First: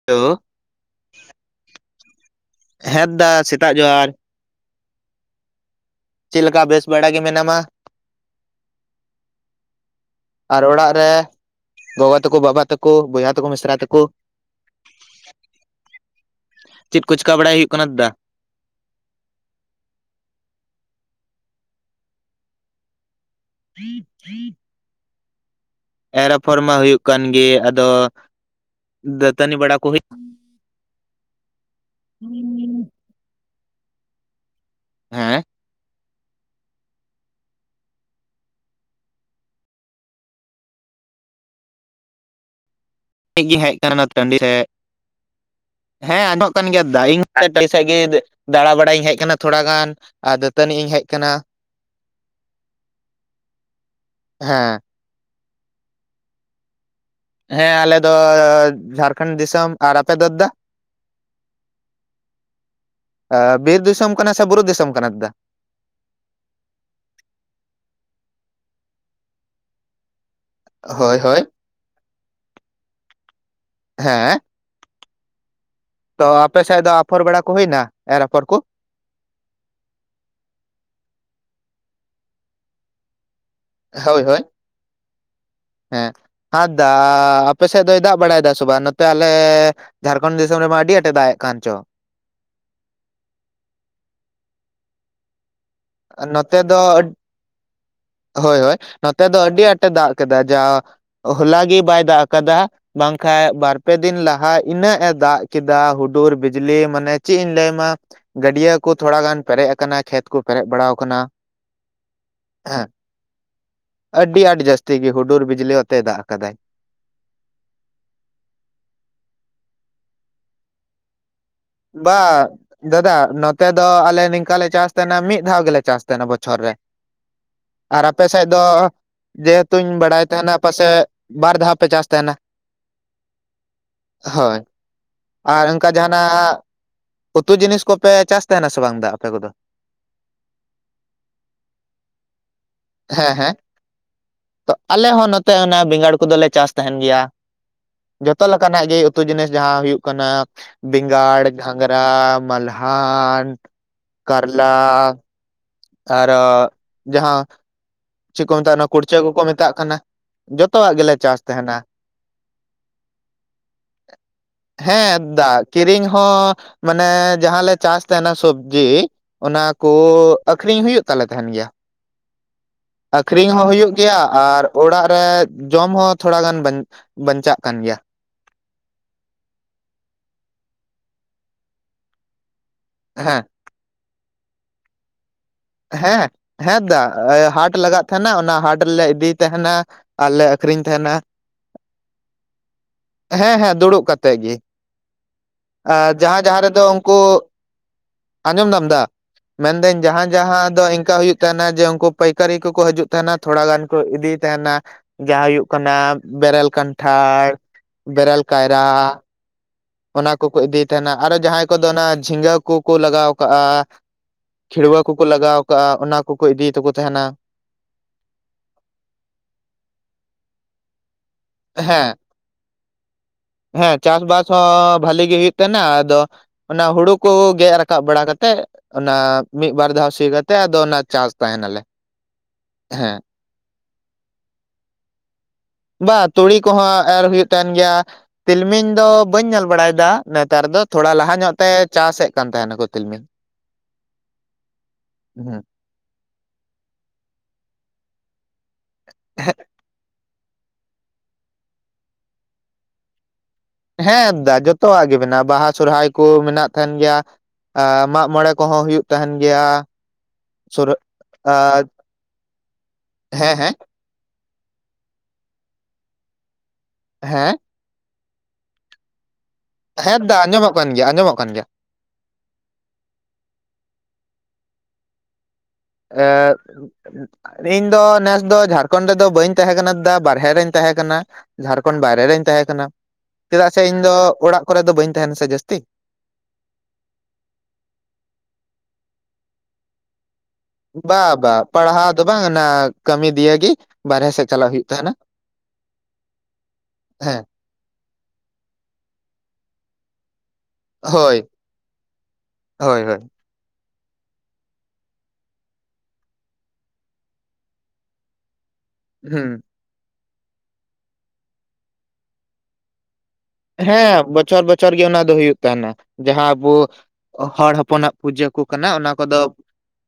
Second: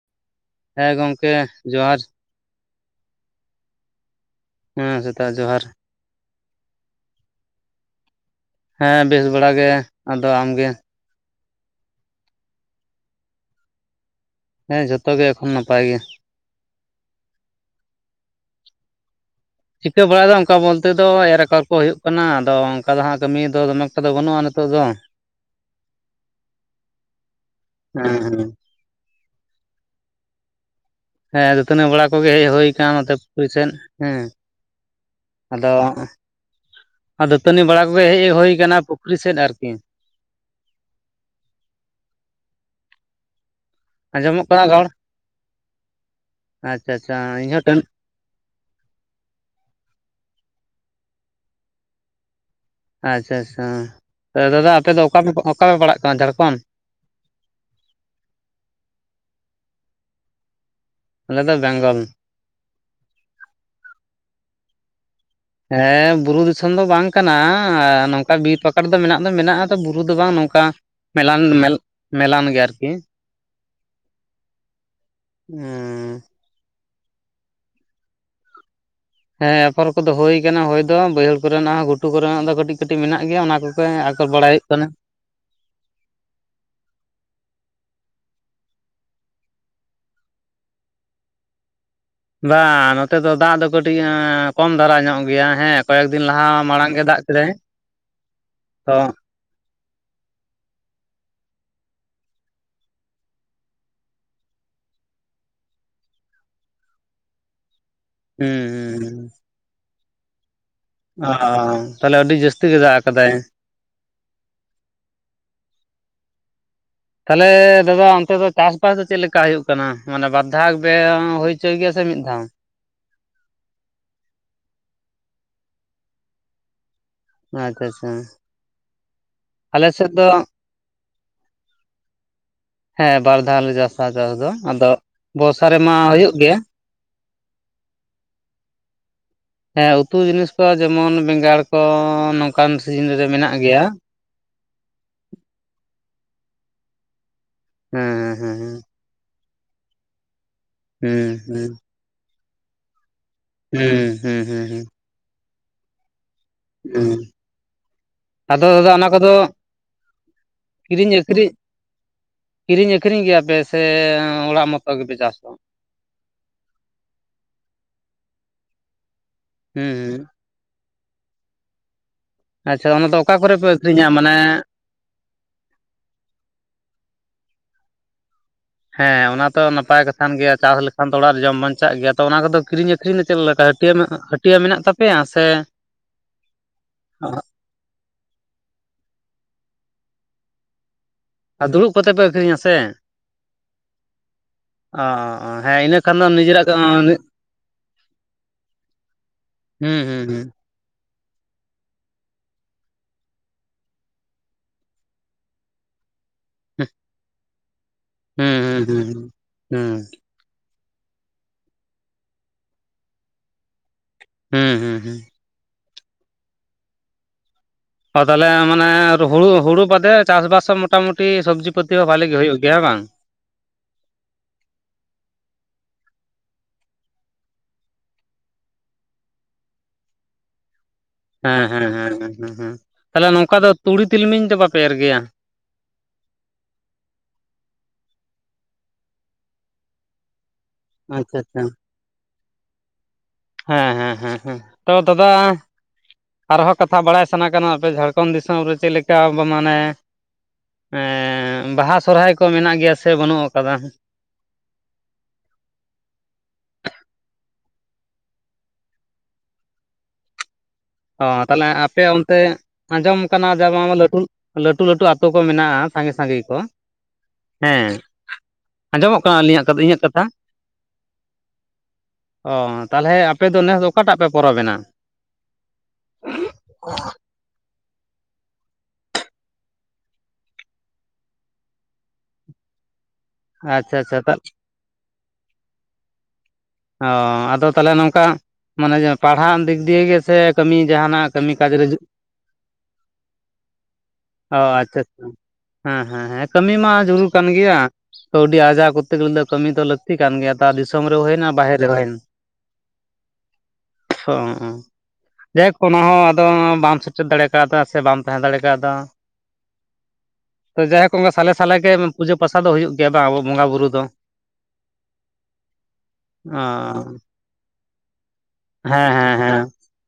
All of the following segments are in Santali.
[unintelligible] ᱦᱮᱸ ᱜᱚᱢᱠᱮ ᱡᱚᱦᱟᱨ ᱾ ᱦᱮᱸ ᱫᱟ ᱥᱮᱛᱟᱜ ᱡᱚᱦᱟᱨ ᱾ ᱦᱮᱸ ᱥᱮᱛᱟᱜ ᱡᱚᱦᱟᱨ ᱾ ᱪᱮᱫ ᱞᱮᱠᱟ ᱵᱮᱥ ᱵᱟᱲᱟ ᱜᱮ ᱢᱮᱱᱟᱢᱟ? ᱦᱮᱸ ᱵᱮᱥ ᱵᱟᱲᱟ ᱜᱮ, ᱟᱫᱚ ᱟᱢ ᱜᱮ? ᱟᱨᱮ ᱜᱚᱵᱚ ᱛᱟᱠᱚ, ᱵᱟᱵᱟ ᱛᱟᱠᱚ, ᱵᱚᱭᱦᱟ ᱛᱟᱠᱚ, ᱢᱤᱥᱨᱟ ᱛᱟᱠᱚ, ᱦᱮᱸ ᱡᱚᱛᱚ ᱜᱮ ᱮᱠᱷᱚᱱ ᱱᱟᱯᱟᱭ ᱜᱮ ᱾ ᱪᱮᱫ ᱠᱚ ᱪᱤᱠᱟ ᱵᱟᱲᱟᱭ ᱦᱩᱭᱩᱜ ᱠᱟᱱᱟ ᱫᱟ? ᱪᱤᱠᱟᱹ ᱵᱟᱲᱟᱭ ᱫᱚ ᱚᱱᱠᱟ ᱵᱚᱞᱛᱮ ᱫᱚ ᱮᱨ ᱟᱯᱷᱚᱨ ᱠᱚ ᱦᱩᱭᱩᱜ ᱠᱟᱱᱟ ᱟᱫᱚ ᱚᱱᱠᱟ ᱫᱚ ᱦᱟᱸᱜ ᱠᱟᱹᱢᱤ ᱱᱤᱛᱚᱜ ᱫᱚ ᱫᱚᱢᱮᱠᱴᱟ ᱫᱚ ᱵᱟᱹᱱᱩᱜᱼᱟ ᱱᱤᱛᱚᱜ ᱫᱚ ᱮᱨ ᱟᱯᱷᱚᱨ ᱢᱟ ᱦᱩᱭᱩᱜ ᱠᱟᱱ ᱜᱮ, ᱟᱫᱚ ᱦᱮᱸ ᱫᱟᱹᱛᱟᱹᱱᱤ ᱵᱟᱲᱟ ᱠᱚ ᱦᱩᱭ ᱦᱮᱸ ᱫᱟᱹᱛᱟᱹᱱᱤ ᱵᱟᱲᱟ ᱠᱚ ᱜᱮ ᱦᱮᱡ ᱦᱩᱭ ᱤᱧ ᱟᱠᱟᱱᱟ ᱱᱚᱛᱮ ᱯᱩᱠᱷᱨᱤ ᱥᱮᱫ ᱦᱮᱸ ᱟᱫᱚ ᱟᱨ ᱫᱟᱹᱛᱟᱹᱱᱤ ᱵᱟᱲᱟ ᱠᱚ ᱜᱮ ᱦᱮᱡ ᱦᱳᱭ ᱟᱠᱟᱱᱟ ᱯᱩᱠᱷᱨᱤ ᱥᱮᱫ ᱟᱨᱠᱤ ᱦᱮᱡ ᱜᱮ ᱦᱮᱡ ᱟᱠᱟᱱᱟ ᱴᱟᱺᱰᱤ ᱟᱸᱡᱚᱢᱚᱜ ᱨᱮ, ᱠᱟᱱᱟ ᱨᱚᱲ ᱦᱮᱸ [unintelligible] ᱠᱟᱱ ᱜᱮᱭᱟ ᱟᱪᱪᱷᱟ ᱫᱟᱫᱟ ᱟᱪᱪᱷᱟ ᱤᱧ ᱤᱧᱦᱚᱸ ᱴᱟᱹᱱ [unintelligible] ᱫᱟᱲᱟ ᱵᱟᱲᱟᱭᱤᱧ ᱦᱮᱡ ᱟᱠᱟᱱᱟ ᱛᱷᱚᱲᱟ ᱜᱟᱱ, ᱟᱨ ᱫᱟᱹᱛᱟᱹᱱᱤᱜ ᱤᱧ ᱦᱮᱡ ᱟᱠᱟᱱᱟ ᱾ ᱟᱪᱪᱷᱟ ᱟᱪᱪᱷᱟ ᱫᱟᱫᱟ ᱦᱮᱸ ᱟᱯᱮ ᱫᱚ ᱚᱠᱟ ᱚᱠᱟ ᱯᱮ ᱯᱟᱲᱟᱜ ᱠᱟᱱᱟ ᱡᱷᱟᱲᱠᱷᱚᱸᱱᱰ? ᱦᱮᱸ ᱟᱞᱮ ᱫᱚ ᱡᱷᱟᱲᱠᱷᱚᱸᱱᱰ ᱫᱤᱥᱚᱢ, ᱟᱨ ᱟᱯᱮ ᱫᱟᱫᱟ? ᱟᱞᱮ ᱫᱚ ᱵᱮᱝᱜᱚᱞ ᱾ ᱵᱤᱨ ᱫᱤᱥᱚᱢ ᱠᱟᱱᱟ ᱥᱮ ᱵᱩᱨᱩ ᱫᱤᱥᱚᱢ ᱠᱟᱱᱟ ᱫᱟᱫᱟ? ᱦᱮᱸ ᱵᱩᱨᱩ ᱫᱤᱥᱚᱢ ᱫᱚ ᱵᱟᱝ ᱠᱟᱱᱟ, ᱟᱨ ᱱᱚᱝᱠᱟ ᱵᱤᱨ ᱯᱟᱠᱟᱲ ᱫᱚ ᱢᱮᱱᱟᱜ ᱫᱚ ᱢᱮᱱᱟᱜᱼᱟ ᱛᱚ ᱵᱩᱨᱩ ᱫᱚ ᱵᱟᱝ ᱱᱚᱝ ᱠᱟ ᱦᱳᱭ ᱦᱳᱭ ᱢᱮᱞᱟᱱ ᱢᱮᱞᱟᱱ ᱜᱮ ᱟᱨᱠᱤ, ᱦᱮᱸ ᱾ ᱦᱩᱸ ᱾ ᱚ ᱟᱯᱮ ᱥᱮᱫ ᱫᱚ ᱟᱯᱷᱚᱨ ᱵᱟᱲᱟ ᱠᱚ ᱦᱩᱭᱱᱟ ᱮᱨ ᱟᱯᱷᱚᱨ ᱠᱚ? ᱦᱮᱸ ᱟᱯᱷᱚᱨ ᱠᱚᱫᱚ ᱦᱩᱭ ᱠᱟᱱᱟ ᱦᱩᱭ ᱫᱚ ᱵᱟᱹᱭᱦᱟᱹᱲ ᱠᱚᱨᱮᱱᱟᱜ ᱦᱚᱸ ᱜᱷᱩᱴᱩ ᱠᱚᱨᱮᱱᱟᱜ ᱫᱚ ᱠᱟᱹᱴᱤᱡ ᱠᱟᱹᱴᱤᱡ ᱢᱮᱱᱟᱜ ᱜᱮᱭᱟ ᱚᱱᱟ ᱠᱚ ᱯᱮ ᱦᱳᱭ ᱟᱠᱚᱨ ᱦᱳᱭ ᱵᱟᱲᱟᱭ ᱦᱩᱭᱩᱜ ᱠᱟᱱᱟ ᱾ ᱦᱮᱸ ᱟᱫ ᱫᱟ ᱟᱯᱮ ᱥᱮᱫ ᱫᱚᱭ ᱫᱟᱜ ᱵᱟᱲᱟᱭᱮᱫᱟ ᱥᱮ ᱵᱟᱝ ᱱᱚᱛᱮ ᱟᱞᱮ ᱡᱷᱟᱲᱠᱷᱚᱸᱱᱰ ᱫᱤᱥᱚᱢ ᱨᱮᱢᱟ ᱟᱹᱰᱤ ᱟᱸᱴᱮ ᱫᱟᱜᱮᱜ ᱠᱟᱱ ᱪᱚ ᱵᱟᱝ ᱱᱚᱛᱮ ᱫᱚ ᱫᱟᱜ ᱫᱚ ᱠᱟᱹᱴᱤᱡ ᱠᱚᱢ ᱫᱷᱟᱨᱟ ᱧᱚᱜ ᱜᱮᱭᱟ ᱦᱮᱸ ᱠᱚᱭᱮᱠ ᱫᱤᱱ ᱞᱟᱦᱟ ᱱᱚᱛᱮ ᱫᱚ ᱢᱟᱲᱟᱝ ᱜᱮ ᱫᱟᱜ ᱠᱮᱫᱟᱭ ᱾ ᱦᱳᱭ ᱱᱚᱛᱮ ᱫᱚ ᱟᱹᱰᱤ ᱟᱸᱴᱮ ᱫᱟᱜ ᱠᱮᱫᱟ ᱡᱟ ᱦᱚᱞᱟᱜ ᱜᱮ ᱵᱟᱭ ᱫᱟᱜ ᱟᱠᱟᱫᱟ ᱾ ᱵᱟᱝᱠᱷᱟᱱ ᱵᱟᱨᱯᱮ ᱫᱤᱱ ᱞᱟᱦᱟ ᱤᱱᱟᱹᱜ ᱮ ᱫᱟᱜ ᱠᱮᱫᱟ ᱦᱩᱰᱩᱨ ᱵᱤᱡᱽᱞᱤ ᱢᱟᱱᱮ ᱪᱮᱫ ᱤᱧ ᱞᱟᱹᱭᱢᱟ ᱾ ᱦᱩᱸ ᱜᱟᱹᱰᱭᱟᱹ ᱠᱚ ᱦᱩᱸ ᱛᱷᱚᱲᱟ ᱜᱟᱱ ᱯᱮᱨᱮᱡ ᱟᱠᱟᱱᱟ ᱠᱷᱮᱛ ᱠᱚ ᱯᱮᱨᱮᱡ ᱵᱟᱲᱟᱣ ᱟᱠᱟᱱᱟ ᱚ ᱛᱟᱦᱚᱞᱮ ᱟᱹᱰᱤ ᱡᱟᱹᱥᱛᱤ ᱜᱮ ᱦᱮᱸ ᱫᱟᱜ ᱟᱠᱟᱫᱟᱭ? ᱟᱹᱰᱤ ᱟᱸᱴ ᱡᱟᱹᱥᱛᱤ ᱜᱮ ᱦᱩᱰᱩᱨ ᱵᱤᱡᱽᱞᱤ ᱟᱛᱮ ᱫᱟᱜ ᱟᱠᱟᱫᱟᱭ ᱾ ᱛᱟᱦᱚᱞᱮ ᱫᱟᱫᱟ ᱚᱱᱛᱮ ᱫᱚ ᱪᱟᱥᱵᱟᱥ ᱫᱚ ᱪᱮᱫ ᱞᱮᱠᱟ ᱦᱩᱭᱩᱜ ᱠᱟᱱᱟ ᱢᱟᱱᱮ ᱵᱟᱨᱫᱷᱟᱣ ᱯᱮ ᱦᱩᱭ ᱦᱚᱪᱚᱭ ᱜᱮᱭᱟ ᱥᱮ ᱢᱤᱫ ᱫᱷᱟᱣ ᱵᱟ ᱫᱟᱫᱟ ᱱᱚᱛᱮ ᱫᱚ ᱟᱞᱮ ᱱᱤᱝᱠᱟᱞᱮ ᱪᱟᱥ ᱛᱟᱦᱮᱸᱱᱟ ᱢᱤᱫ ᱫᱷᱟᱣ ᱜᱮᱞᱮ ᱪᱟᱥ ᱛᱟᱦᱮᱸᱱᱟ ᱵᱚᱪᱷᱚᱨ ᱨᱮ, ᱟᱪᱪᱷᱟ ᱟᱨ ᱟᱪᱪᱷᱟ ᱟᱯᱮ ᱥᱮᱫ ᱫᱚ ᱟᱞᱮ ᱡᱮᱦᱮᱛᱩᱧ ᱥᱮᱫ ᱵᱟᱲᱟᱭ ᱫᱚ ᱛᱟᱦᱮᱱᱟ ᱯᱟᱥᱮ ᱵᱟᱨ ᱫᱷᱟᱣ ᱯᱮ ᱪᱟᱥ ᱛᱟᱦᱮᱱᱟ? ᱦᱮᱸ ᱵᱟᱨ ᱫᱷᱟᱣ ᱞᱮ ᱪᱟᱥᱟ ᱪᱟᱥ ᱫᱚ ᱦᱳᱭ ᱟᱫᱚ ᱟᱨ ᱵᱚᱨᱥᱟ ᱚᱱᱠᱟ ᱨᱮᱢᱟ ᱦᱩᱭᱩᱜ ᱜᱮᱜ ᱡᱟᱦᱟᱱᱟᱜ ᱩᱛᱩ ᱡᱤᱱᱤᱥ ᱠᱚ ᱯᱮ ᱪᱟᱥ ᱛᱟᱦᱮᱸᱱᱟ ᱥᱮ ᱵᱟᱝ ᱫᱟ ᱟᱯᱮ ᱠᱚ ᱫᱚ ᱦᱮᱸ ᱩᱛᱩ ᱡᱤᱱᱤᱥ ᱠᱚ ᱡᱮᱢᱚᱱ ᱵᱮᱸᱜᱟᱲ ᱠᱚ ᱱᱚᱝᱠᱟᱱ ᱥᱤᱡᱤᱱ ᱨᱮ ᱦᱮᱸ ᱦᱮᱸ ᱢᱮᱱᱟᱜ ᱜᱮᱭᱟ ᱛᱚ ᱟᱞᱮ ᱦᱚᱸ ᱱᱚᱛᱮ ᱵᱮᱸᱜᱟᱲ ᱠᱚᱫᱚᱞᱮ ᱪᱟᱥ ᱛᱟᱦᱮᱱ ᱜᱮᱭᱟ ᱦᱮᱸ ᱦᱮᱸ ᱡᱚᱛᱚ ᱦᱮᱸ ᱞᱮᱠᱟᱱᱟᱜ ᱜᱮ ᱩᱛᱩ ᱡᱤᱱᱤᱥ ᱡᱟᱦᱟᱸ ᱦᱩᱭᱩᱜ ᱠᱟᱱᱟ ᱦᱩᱸ ᱵᱮᱸᱜᱟᱲ ᱡᱟᱦᱟᱸ ᱦᱩᱸ ᱜᱷᱟᱧᱨᱟ [unintelligible] ᱢᱟᱞᱦᱟᱱ ᱦᱩᱸ ᱦᱩᱸ ᱦᱩᱸ ᱦᱩᱸ ᱟᱨ ᱨᱚ ᱦᱩᱸ ᱡᱟᱦᱟᱸ ᱪᱮᱫ ᱠᱚ ᱟᱫᱚ ᱢᱮᱛᱟᱜ ᱠᱟᱱᱟ ᱫᱟᱫᱟ ᱚᱱᱟ ᱠᱩᱲᱪᱟᱹ ᱠᱚᱫᱚ ᱠᱚᱠᱚ ᱢᱮᱛᱟᱜ ᱠᱟᱱᱟ ᱡᱚᱛᱚᱣᱟᱜ ᱜᱮᱞᱮ ᱠᱤᱨᱤᱧ ᱪᱟᱥ ᱟᱹᱠᱷᱨᱤᱧ ᱛᱟᱦᱮᱱᱟ ᱠᱤᱨᱤᱧ ᱟᱠᱷᱨᱤᱧ ᱜᱮᱭᱟᱯᱮ ᱥᱮ ᱚᱲᱟᱜ ᱢᱚᱛᱚ ᱜᱮᱯᱮ ᱦᱮᱸ ᱪᱟᱥᱟ ᱫᱟ ᱠᱤᱨᱤᱧ ᱦᱚᱸ ᱢᱟᱱᱮ ᱡᱟᱦᱟᱸ ᱞᱮ ᱪᱟᱥ ᱛᱟᱦᱮᱱᱟ ᱥᱚᱵᱡᱤ ᱚᱱᱟ ᱠᱚ ᱦᱩᱸ ᱦᱩᱸ ᱟᱠᱷᱨᱤᱧ ᱦᱩᱭᱩᱜ ᱛᱟᱞᱮ ᱛᱟᱦᱮᱱ ᱜᱮᱭᱟ ᱟᱪᱪᱷᱟ ᱚᱱᱟ ᱫᱚ ᱚᱠᱟ ᱟᱠᱷᱨᱤᱧ ᱠᱚᱨᱮ ᱯᱮ ᱦᱚᱸ ᱦᱩᱭᱩᱜ ᱟᱹᱠᱷᱨᱤᱧᱟ ᱜᱮᱭᱟ ᱢᱟᱱᱮ ᱟᱨ ᱚᱲᱟᱜ ᱨᱮ ᱡᱚᱢ ᱦᱚᱸ ᱛᱷᱚᱲᱟ ᱜᱟᱱ ᱵᱟᱧᱪᱟᱜ ᱠᱟᱱ ᱜᱮᱭᱟ ᱦᱮᱸ ᱚᱱᱟᱛᱚ ᱱᱟᱯᱟᱭ ᱠᱟᱛᱷᱟ ᱠᱟᱱ ᱜᱮᱭᱟ ᱪᱟᱥ ᱞᱮᱠᱷᱟᱱ ᱛᱚ ᱚᱲᱟᱜ ᱨᱮ ᱡᱚᱢ ᱵᱟᱧᱪᱟᱜ ᱜᱮᱭᱟ ᱛᱚ ᱚᱱᱟ ᱠᱚᱫᱚ ᱠᱤᱨᱤᱧ ᱟᱹᱠᱷᱨᱤᱧ ᱫᱚ ᱪᱮᱫ ᱦᱮᱸ ᱞᱮᱠᱟ ᱦᱟᱹᱴᱤᱭᱟᱹᱟᱹ ᱦᱟᱹᱴᱤᱭᱟᱹᱟᱹ ᱢᱮᱱᱟᱜ ᱛᱟᱯᱮᱭᱟ ᱥᱮ ᱦᱮᱸ ᱦᱮᱸ ᱫᱟ ᱦᱟᱴ ᱞᱟᱜᱟᱜ ᱛᱷᱟᱦᱮᱱᱟ ᱚᱱᱟ ᱦᱟᱴ ᱨᱮᱞᱮ ᱤᱫᱤᱭ ᱛᱟᱦᱮᱱᱟ ᱟᱨᱞᱮ ᱟᱹᱠᱷᱨᱤᱧ ᱛᱟᱦᱮᱱᱟ ᱟᱨ ᱫᱩᱲᱩᱵ ᱠᱟᱛᱮ ᱯᱮ ᱟᱹᱠᱷᱨᱤᱧᱟ ᱥᱮ ᱦᱮᱸ ᱦᱮᱸ ᱫᱩᱲᱩᱵ ᱠᱟᱛᱮ ᱜᱮ ᱚ ᱦᱮᱸ ᱤᱱᱟᱹ ᱟᱨ ᱠᱷᱟᱱ ᱫᱚ ᱡᱟᱦᱟᱸ ᱡᱟᱦᱟᱸ ᱱᱤᱡᱮᱨᱟᱜ ᱨᱮᱫᱚ ᱦᱩᱸ ᱩᱱᱠᱩ ᱟᱸᱡᱚᱢ ᱫᱟᱢ ᱫᱟ ᱢᱮᱱᱫᱟᱹᱧ ᱦᱩᱸ ᱦᱩᱸ ᱡᱟᱦᱟᱸ ᱡᱟᱦᱟᱸ ᱫᱚ ᱤᱱᱠᱟ ᱦᱩᱭᱩᱜ ᱛᱟᱦᱮᱱᱟ ᱡᱮ ᱩᱱᱠᱩ ᱯᱟᱹᱭᱠᱟᱹᱨᱤ ᱠᱚᱠᱚ ᱦᱤᱡᱩᱜ ᱛᱟᱦᱮᱱᱟ ᱛᱷᱚᱲᱟ ᱜᱟᱱ ᱠᱚ ᱤᱫᱤᱭᱮ ᱛᱟᱦᱮᱱᱟ ᱡᱟᱦᱟᱸ ᱦᱩᱭᱩᱜ ᱠᱟᱱᱟ ᱵᱮᱨᱮᱞ ᱠᱟᱱᱴᱷᱟᱲ ᱵᱮᱨᱮᱞ ᱦᱩᱸ ᱦᱩᱸ ᱠᱟᱭᱨᱟ ᱦᱩᱸ ᱦᱩᱸ ᱚᱱᱟ ᱠᱚᱠᱚ ᱤᱫᱤᱭ ᱛᱟᱦᱮᱱᱟ ᱟᱨᱚ ᱡᱟᱦᱟᱸᱭ ᱠᱚᱫᱚ ᱚᱱᱟ ᱡᱷᱤᱸᱜᱟᱹ ᱠᱚᱠᱚ ᱞᱟᱜᱟᱣ ᱠᱟᱜᱼᱟ ᱦᱩᱸ ᱦᱩᱸ ᱠᱷᱲᱣᱟᱹ ᱦᱩᱸ ᱠᱚᱠᱚ ᱞᱟᱜᱟᱣ ᱠᱟᱜᱼᱟ ᱚᱱᱟ ᱠᱚᱠᱚ ᱤᱫᱤᱭ ᱛᱟᱠᱚ ᱛᱟᱦᱮᱱᱟ ᱦ ᱛᱟᱦᱚᱞᱮ ᱢᱟᱱᱮ ᱦᱩᱲᱩ ᱦᱩᱲᱩ ᱵᱟᱫᱮ ᱪᱟᱥ ᱵᱟᱥ ᱢᱮ ᱢᱚᱴᱟᱢᱩᱴᱤ ᱥᱚᱵᱡᱤ ᱯᱟᱹᱛᱤ ᱦᱚᱸ ᱦᱮᱸ ᱵᱷᱷᱟᱮ ᱜᱮ ᱦᱩᱭᱩᱜ ᱜᱮᱭᱟ ᱵᱟᱝ ᱦᱮᱸ ᱪᱟᱥᱵᱟᱥ ᱦᱚᱸ ᱵᱷᱟᱞᱤ ᱜᱮ ᱦᱩᱭᱩᱜ ᱛᱟᱦᱮ ᱟᱫᱚ ᱚᱱᱟ ᱦᱩᱲᱩ ᱠᱚ ᱜᱮᱫ ᱨᱟᱠᱟᱵ ᱵᱟᱲᱟ ᱠᱟᱛᱮᱜ ᱚᱱᱟ ᱢᱤᱫ ᱵᱟᱨ ᱫᱷᱟᱣ ᱥᱤ ᱠᱟᱛᱮᱜ ᱛᱮ ᱟᱫ ᱚᱱᱟ ᱪᱟᱥ ᱦᱮᱸ ᱛᱟᱦᱮᱱᱟᱞᱮ ᱦᱮᱸ ᱦᱮᱸ ᱦᱮᱸ ᱛᱟᱦᱚᱞᱮ ᱱᱚᱝᱠᱟ ᱫᱚ ᱛᱩᱲᱤ ᱛᱤᱞᱢᱤᱧ ᱫᱚ ᱵᱟᱯᱮ ᱮᱨ ᱜᱮᱭᱟ ᱵᱟ ᱛᱩᱲᱤ ᱠᱚᱦᱚᱸ ᱟᱨ ᱦᱩᱭᱩᱜ ᱠᱟᱱ ᱜᱮᱭᱟ ᱛᱤᱞᱢᱤᱧ ᱫᱚ ᱵᱟᱹᱧ ᱧᱮᱞ ᱵᱟᱲᱟᱭᱮᱫᱟ ᱱᱮᱛᱟᱨ ᱫᱚ ᱛᱷᱚᱲᱟ ᱞᱟᱦᱟ ᱟᱪᱪᱷᱟ ᱧᱚᱜ ᱟᱪᱪᱷᱟ ᱛᱮ ᱪᱟᱥᱮᱫ ᱠᱟᱱ ᱛᱟᱦᱮᱱᱟᱠᱚ ᱛᱤᱞᱢᱤᱧ ᱦᱮᱸ ᱦᱮᱸ ᱦᱮᱸ ᱛᱚ ᱫᱟᱫᱟ ᱦᱩᱸ ᱟᱨᱦᱚᱸ ᱠᱟᱛᱷᱟ ᱵᱟᱲᱟᱭ ᱥᱟᱱᱟ ᱠᱟᱱᱟ ᱟᱯᱮ ᱡᱷᱟᱲᱠᱷᱚᱸᱰ [unintelligible] ᱫᱤᱥᱚᱢ ᱨᱮ ᱪᱮᱫ ᱞᱮᱠᱟ ᱵᱚ ᱢᱟᱱᱟᱮᱭᱟ ᱮᱻᱵᱟᱦᱟ ᱥᱚᱨᱦᱟᱭ ᱠᱚ ᱢᱮᱱᱟᱜ ᱜᱮᱭᱟ ᱥᱮ ᱵᱟᱹᱱᱩᱜ ᱟᱠᱟᱫᱟ ᱦᱮᱸ ᱟᱫᱟ ᱡᱚᱛᱚᱣᱟᱜ ᱜᱮ ᱢᱮᱱᱟᱜᱼᱟ ᱵᱟᱦᱟ ᱥᱦᱟᱭ ᱠᱚ ᱢᱮᱱᱟᱜ ᱛᱟᱦᱮᱱ ᱜᱮᱭᱟ ᱮᱻ ᱢᱟᱜ ᱢᱚᱬᱮ ᱠᱚᱦᱚᱸ ᱦᱩᱭᱩᱜ ᱛᱟᱦᱮᱱ ᱜᱮᱭᱟ ᱚ ᱛᱟᱦᱚᱞᱮ ᱟᱨ ᱟᱯᱮ ᱚᱱᱛᱮ ᱟᱸᱡᱚᱢ ᱠᱟᱱᱟ ᱦᱮᱸ ᱡᱮ ᱦᱮᱸ ᱵᱟᱝ ᱞᱟᱹᱴᱩ ᱞᱟᱹᱴᱩ ᱞᱟᱹᱴᱩ ᱟᱹᱛᱩᱳ ᱠᱚ ᱢᱮᱱᱟᱜᱼᱟ ᱥᱟᱸᱜᱮ ᱥᱟᱺᱜᱤᱧ ᱠᱚ ᱦᱮᱸ ᱦᱮᱸ ᱟᱸᱡᱚᱢᱚᱜ ᱠᱟᱱᱟ ᱟᱹᱞᱤᱧᱟᱜ ᱤᱧᱟᱹᱜ ᱦᱮᱸ ᱠᱟᱛᱷᱟ ᱫᱟ ᱟᱸᱡᱚᱢᱚᱜ ᱠᱟᱱ ᱜᱮᱭᱟ ᱟᱸᱡᱚᱢᱚᱜ ᱠᱟᱱ ᱜᱮᱭᱟ ᱚᱻ ᱛᱟᱦᱚᱞᱮ ᱟᱯᱮᱫᱚ ᱱᱮᱥ ᱫᱚ ᱚᱠᱟᱴᱟᱜ ᱯᱮ ᱯᱚᱨᱚᱵᱽᱮᱱᱟ ᱮ ᱤᱧ ᱫᱚ ᱱᱮᱥ ᱫᱚ ᱡᱷᱟᱲᱠᱷᱚᱸᱰ ᱨᱮᱫᱚ ᱵᱟᱹᱧ ᱛᱟᱦᱮᱸ ᱠᱟᱱᱟ ᱫᱟ ᱵᱟᱨᱦᱮ ᱨᱤᱧ ᱛᱟᱦᱮᱸ ᱠᱟᱱᱟ ᱡᱷᱟᱲᱠᱷᱚᱸᱰ ᱵᱟᱭᱨᱮ ᱨᱤᱧ ᱛᱟᱦᱮᱸ ᱠᱟᱱᱟ ᱪᱮᱫᱟᱜ ᱥᱮ ᱟᱪᱪᱷᱟ ᱤᱧ ᱫᱚ ᱟᱪᱪᱷᱟ ᱛᱟ ᱚᱲᱟᱜ ᱠᱚᱨᱮ ᱫᱚ ᱵᱟᱹᱧ ᱛᱟᱦᱮᱱᱟ ᱥᱮ ᱡᱟᱹᱥᱛᱤ ᱚ ᱟᱫᱚ ᱛᱟᱦᱚᱞᱮ ᱱᱚᱝᱠᱟ ᱢᱟᱱᱮ ᱡᱮ ᱯᱟᱲᱦᱟᱜ ᱫᱤᱠ ᱫᱤᱭᱮ ᱜᱮ ᱥᱮ ᱵᱟ ᱵᱟ ᱯᱟᱲᱦᱟᱣ ᱫᱚ ᱵᱟᱝ ᱚᱱᱟ ᱠᱟᱹᱢᱤ ᱫᱤᱭᱮ ᱜᱤ ᱵᱟᱨᱦᱮ ᱥᱮᱫ ᱚ ᱪᱟᱞᱟᱜ ᱦᱩᱭᱩᱜ ᱟᱪᱪᱷᱟ ᱛᱟᱦᱮᱱᱟ ᱟᱪᱪᱷᱟ ᱦᱮᱸ ᱦᱮᱸ ᱦᱮᱸ ᱠᱟᱹᱢᱤ ᱢᱟ ᱡᱩᱨᱩᱲ ᱦᱮᱸ ᱠᱟᱱ ᱜᱮᱭᱟ᱾ ᱠᱟᱹᱣᱰᱤ ᱟᱡᱟᱣ ᱠᱚᱨᱛᱮ ᱜᱞ ᱫᱚ ᱠᱟᱹᱢᱤ ᱫᱚ ᱞᱟᱹᱠᱛᱤ ᱠᱟᱱ ᱜᱮᱭᱟ ᱛᱟ ᱫᱤᱥᱚᱢ ᱨᱮ ᱦᱳᱭ ᱦᱩᱭᱱᱟ ᱦᱳᱭ ᱦᱳᱭ ᱚ ᱡᱟᱭᱦᱚᱠ ᱚᱱᱟ ᱦᱚᱸ ᱟᱫᱚ ᱵᱟᱢ ᱥᱮᱴᱮᱨ ᱫᱟᱲᱮ ᱠᱟᱣᱫᱟ ᱥᱮ ᱵᱟᱢ ᱛᱟᱦᱮᱸ ᱫᱟᱲᱮ ᱠᱟᱣᱫᱟ ᱦᱮᱸ ᱛᱚ ᱡᱟᱭᱡᱩᱜᱽ ᱠᱚ ᱥᱟᱞᱮ ᱥᱟᱞᱮ ᱜᱮ ᱯᱩᱡᱟᱹ ᱯᱟᱥᱟ ᱫᱚ ᱦᱩᱭᱩᱜ ᱜᱮᱭᱟ ᱵᱟᱝ ᱟᱵᱚ ᱵᱚᱸᱜᱟ ᱵᱩᱨᱩ ᱫᱚ ᱦᱮᱸ ᱵᱚᱪᱷᱚᱨ ᱵᱚᱪᱷᱚᱨ ᱜᱮ ᱚᱱᱟ ᱫᱚ ᱦᱩᱭᱩᱜ ᱛᱟᱦᱮᱱᱟ ᱡᱟᱦᱟᱸ ᱟᱵᱚ ᱚ ᱦᱚᱲ ᱦᱚᱯᱚᱱᱟᱜ ᱯᱩᱡᱟᱹ ᱠᱚ ᱠᱟᱱᱟ ᱚᱱᱟ ᱦᱮᱸ ᱦᱮᱸ ᱠᱚᱫᱚ ᱦᱮᱸ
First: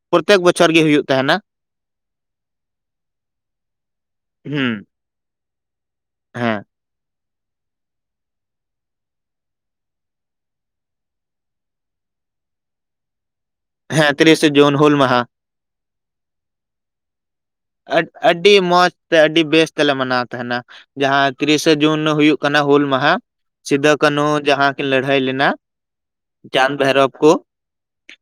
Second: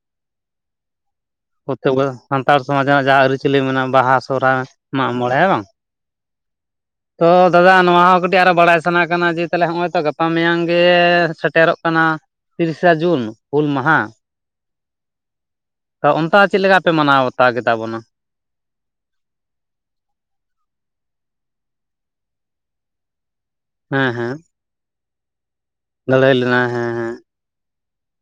ᱯᱚᱨᱛᱮᱠ ᱵᱚᱪᱷᱚᱨ ᱜᱮ ᱦᱩᱭᱩᱜ ᱛᱟᱦᱮᱱᱟ ᱛᱚᱵᱮ ᱥᱟᱱᱛᱟᱲ ᱥᱚᱢᱟᱡᱽ ᱨᱮᱱᱟᱜ ᱟᱹᱨᱤᱪᱟᱹᱞᱤ ᱢᱮᱱᱟᱜᱼᱟ ᱵᱟᱦᱟ ᱥᱚᱨᱦᱟᱭ ᱦᱩᱸ ᱢᱟᱜ ᱢᱚᱬᱮ ᱦᱮᱸ ᱵᱟᱝ ᱦᱮᱸ ᱛᱚ ᱫᱟᱫᱟ ᱱᱚᱣᱟ ᱦᱚᱸ ᱠᱟᱹᱴᱤᱡ ᱟᱨᱚ ᱵᱟᱲᱟᱭ ᱥᱟᱱᱟ ᱠᱟᱱᱟ ᱡᱮ ᱱᱚᱜᱼᱚᱭ ᱛᱚ ᱜᱟᱯᱟ ᱢᱮᱭᱟᱝ ᱜᱮ ᱥᱮᱴᱮᱨᱚᱜ ᱠᱟᱱᱟ ᱛᱤᱨᱤᱥᱟ ᱡᱩᱱ ᱦᱩᱞ ᱢᱟᱦᱟ ᱦᱮᱸ ᱛᱤᱨᱤᱥᱮ ᱡᱩᱱ ᱦᱩᱞ ᱢᱟᱦᱟ ᱛᱚ ᱚᱱᱠᱟ ᱪᱮᱫ ᱞᱮᱠᱟ ᱯᱮ ᱢᱟᱱᱟᱣ ᱵᱟᱛᱟᱣ ᱠᱮᱫᱟ ᱵᱚᱱᱟ ᱟᱹᱰᱤ ᱢᱚᱸᱡᱽ ᱛᱮ ᱟᱹᱰᱤ ᱵᱮᱥ ᱛᱮᱞᱮ ᱢᱟᱱᱟᱣ ᱛᱟᱦᱮᱱᱟ᱾ ᱡᱟᱦᱟᱸ ᱛᱤᱨᱤᱥᱮ ᱡᱩᱱ ᱦᱳᱭᱚᱜ ᱠᱟᱱᱟ ᱦᱩᱞ ᱢᱟᱦᱟ ᱥᱤᱫᱩ ᱦᱮᱸ ᱠᱟᱹᱱᱦᱩ ᱦᱮᱸ ᱡᱟᱦᱟᱸ ᱠᱤᱱ ᱞᱟᱹᱲᱦᱟᱹᱭ ᱞᱮᱱᱟ, ᱞᱟᱹᱲᱦᱟᱹᱭ ᱞᱮᱱᱟ ᱪᱟᱸᱫ ᱦᱮᱸ ᱵᱷᱟᱭᱨᱚᱵ ᱦᱮᱸ ᱠᱚ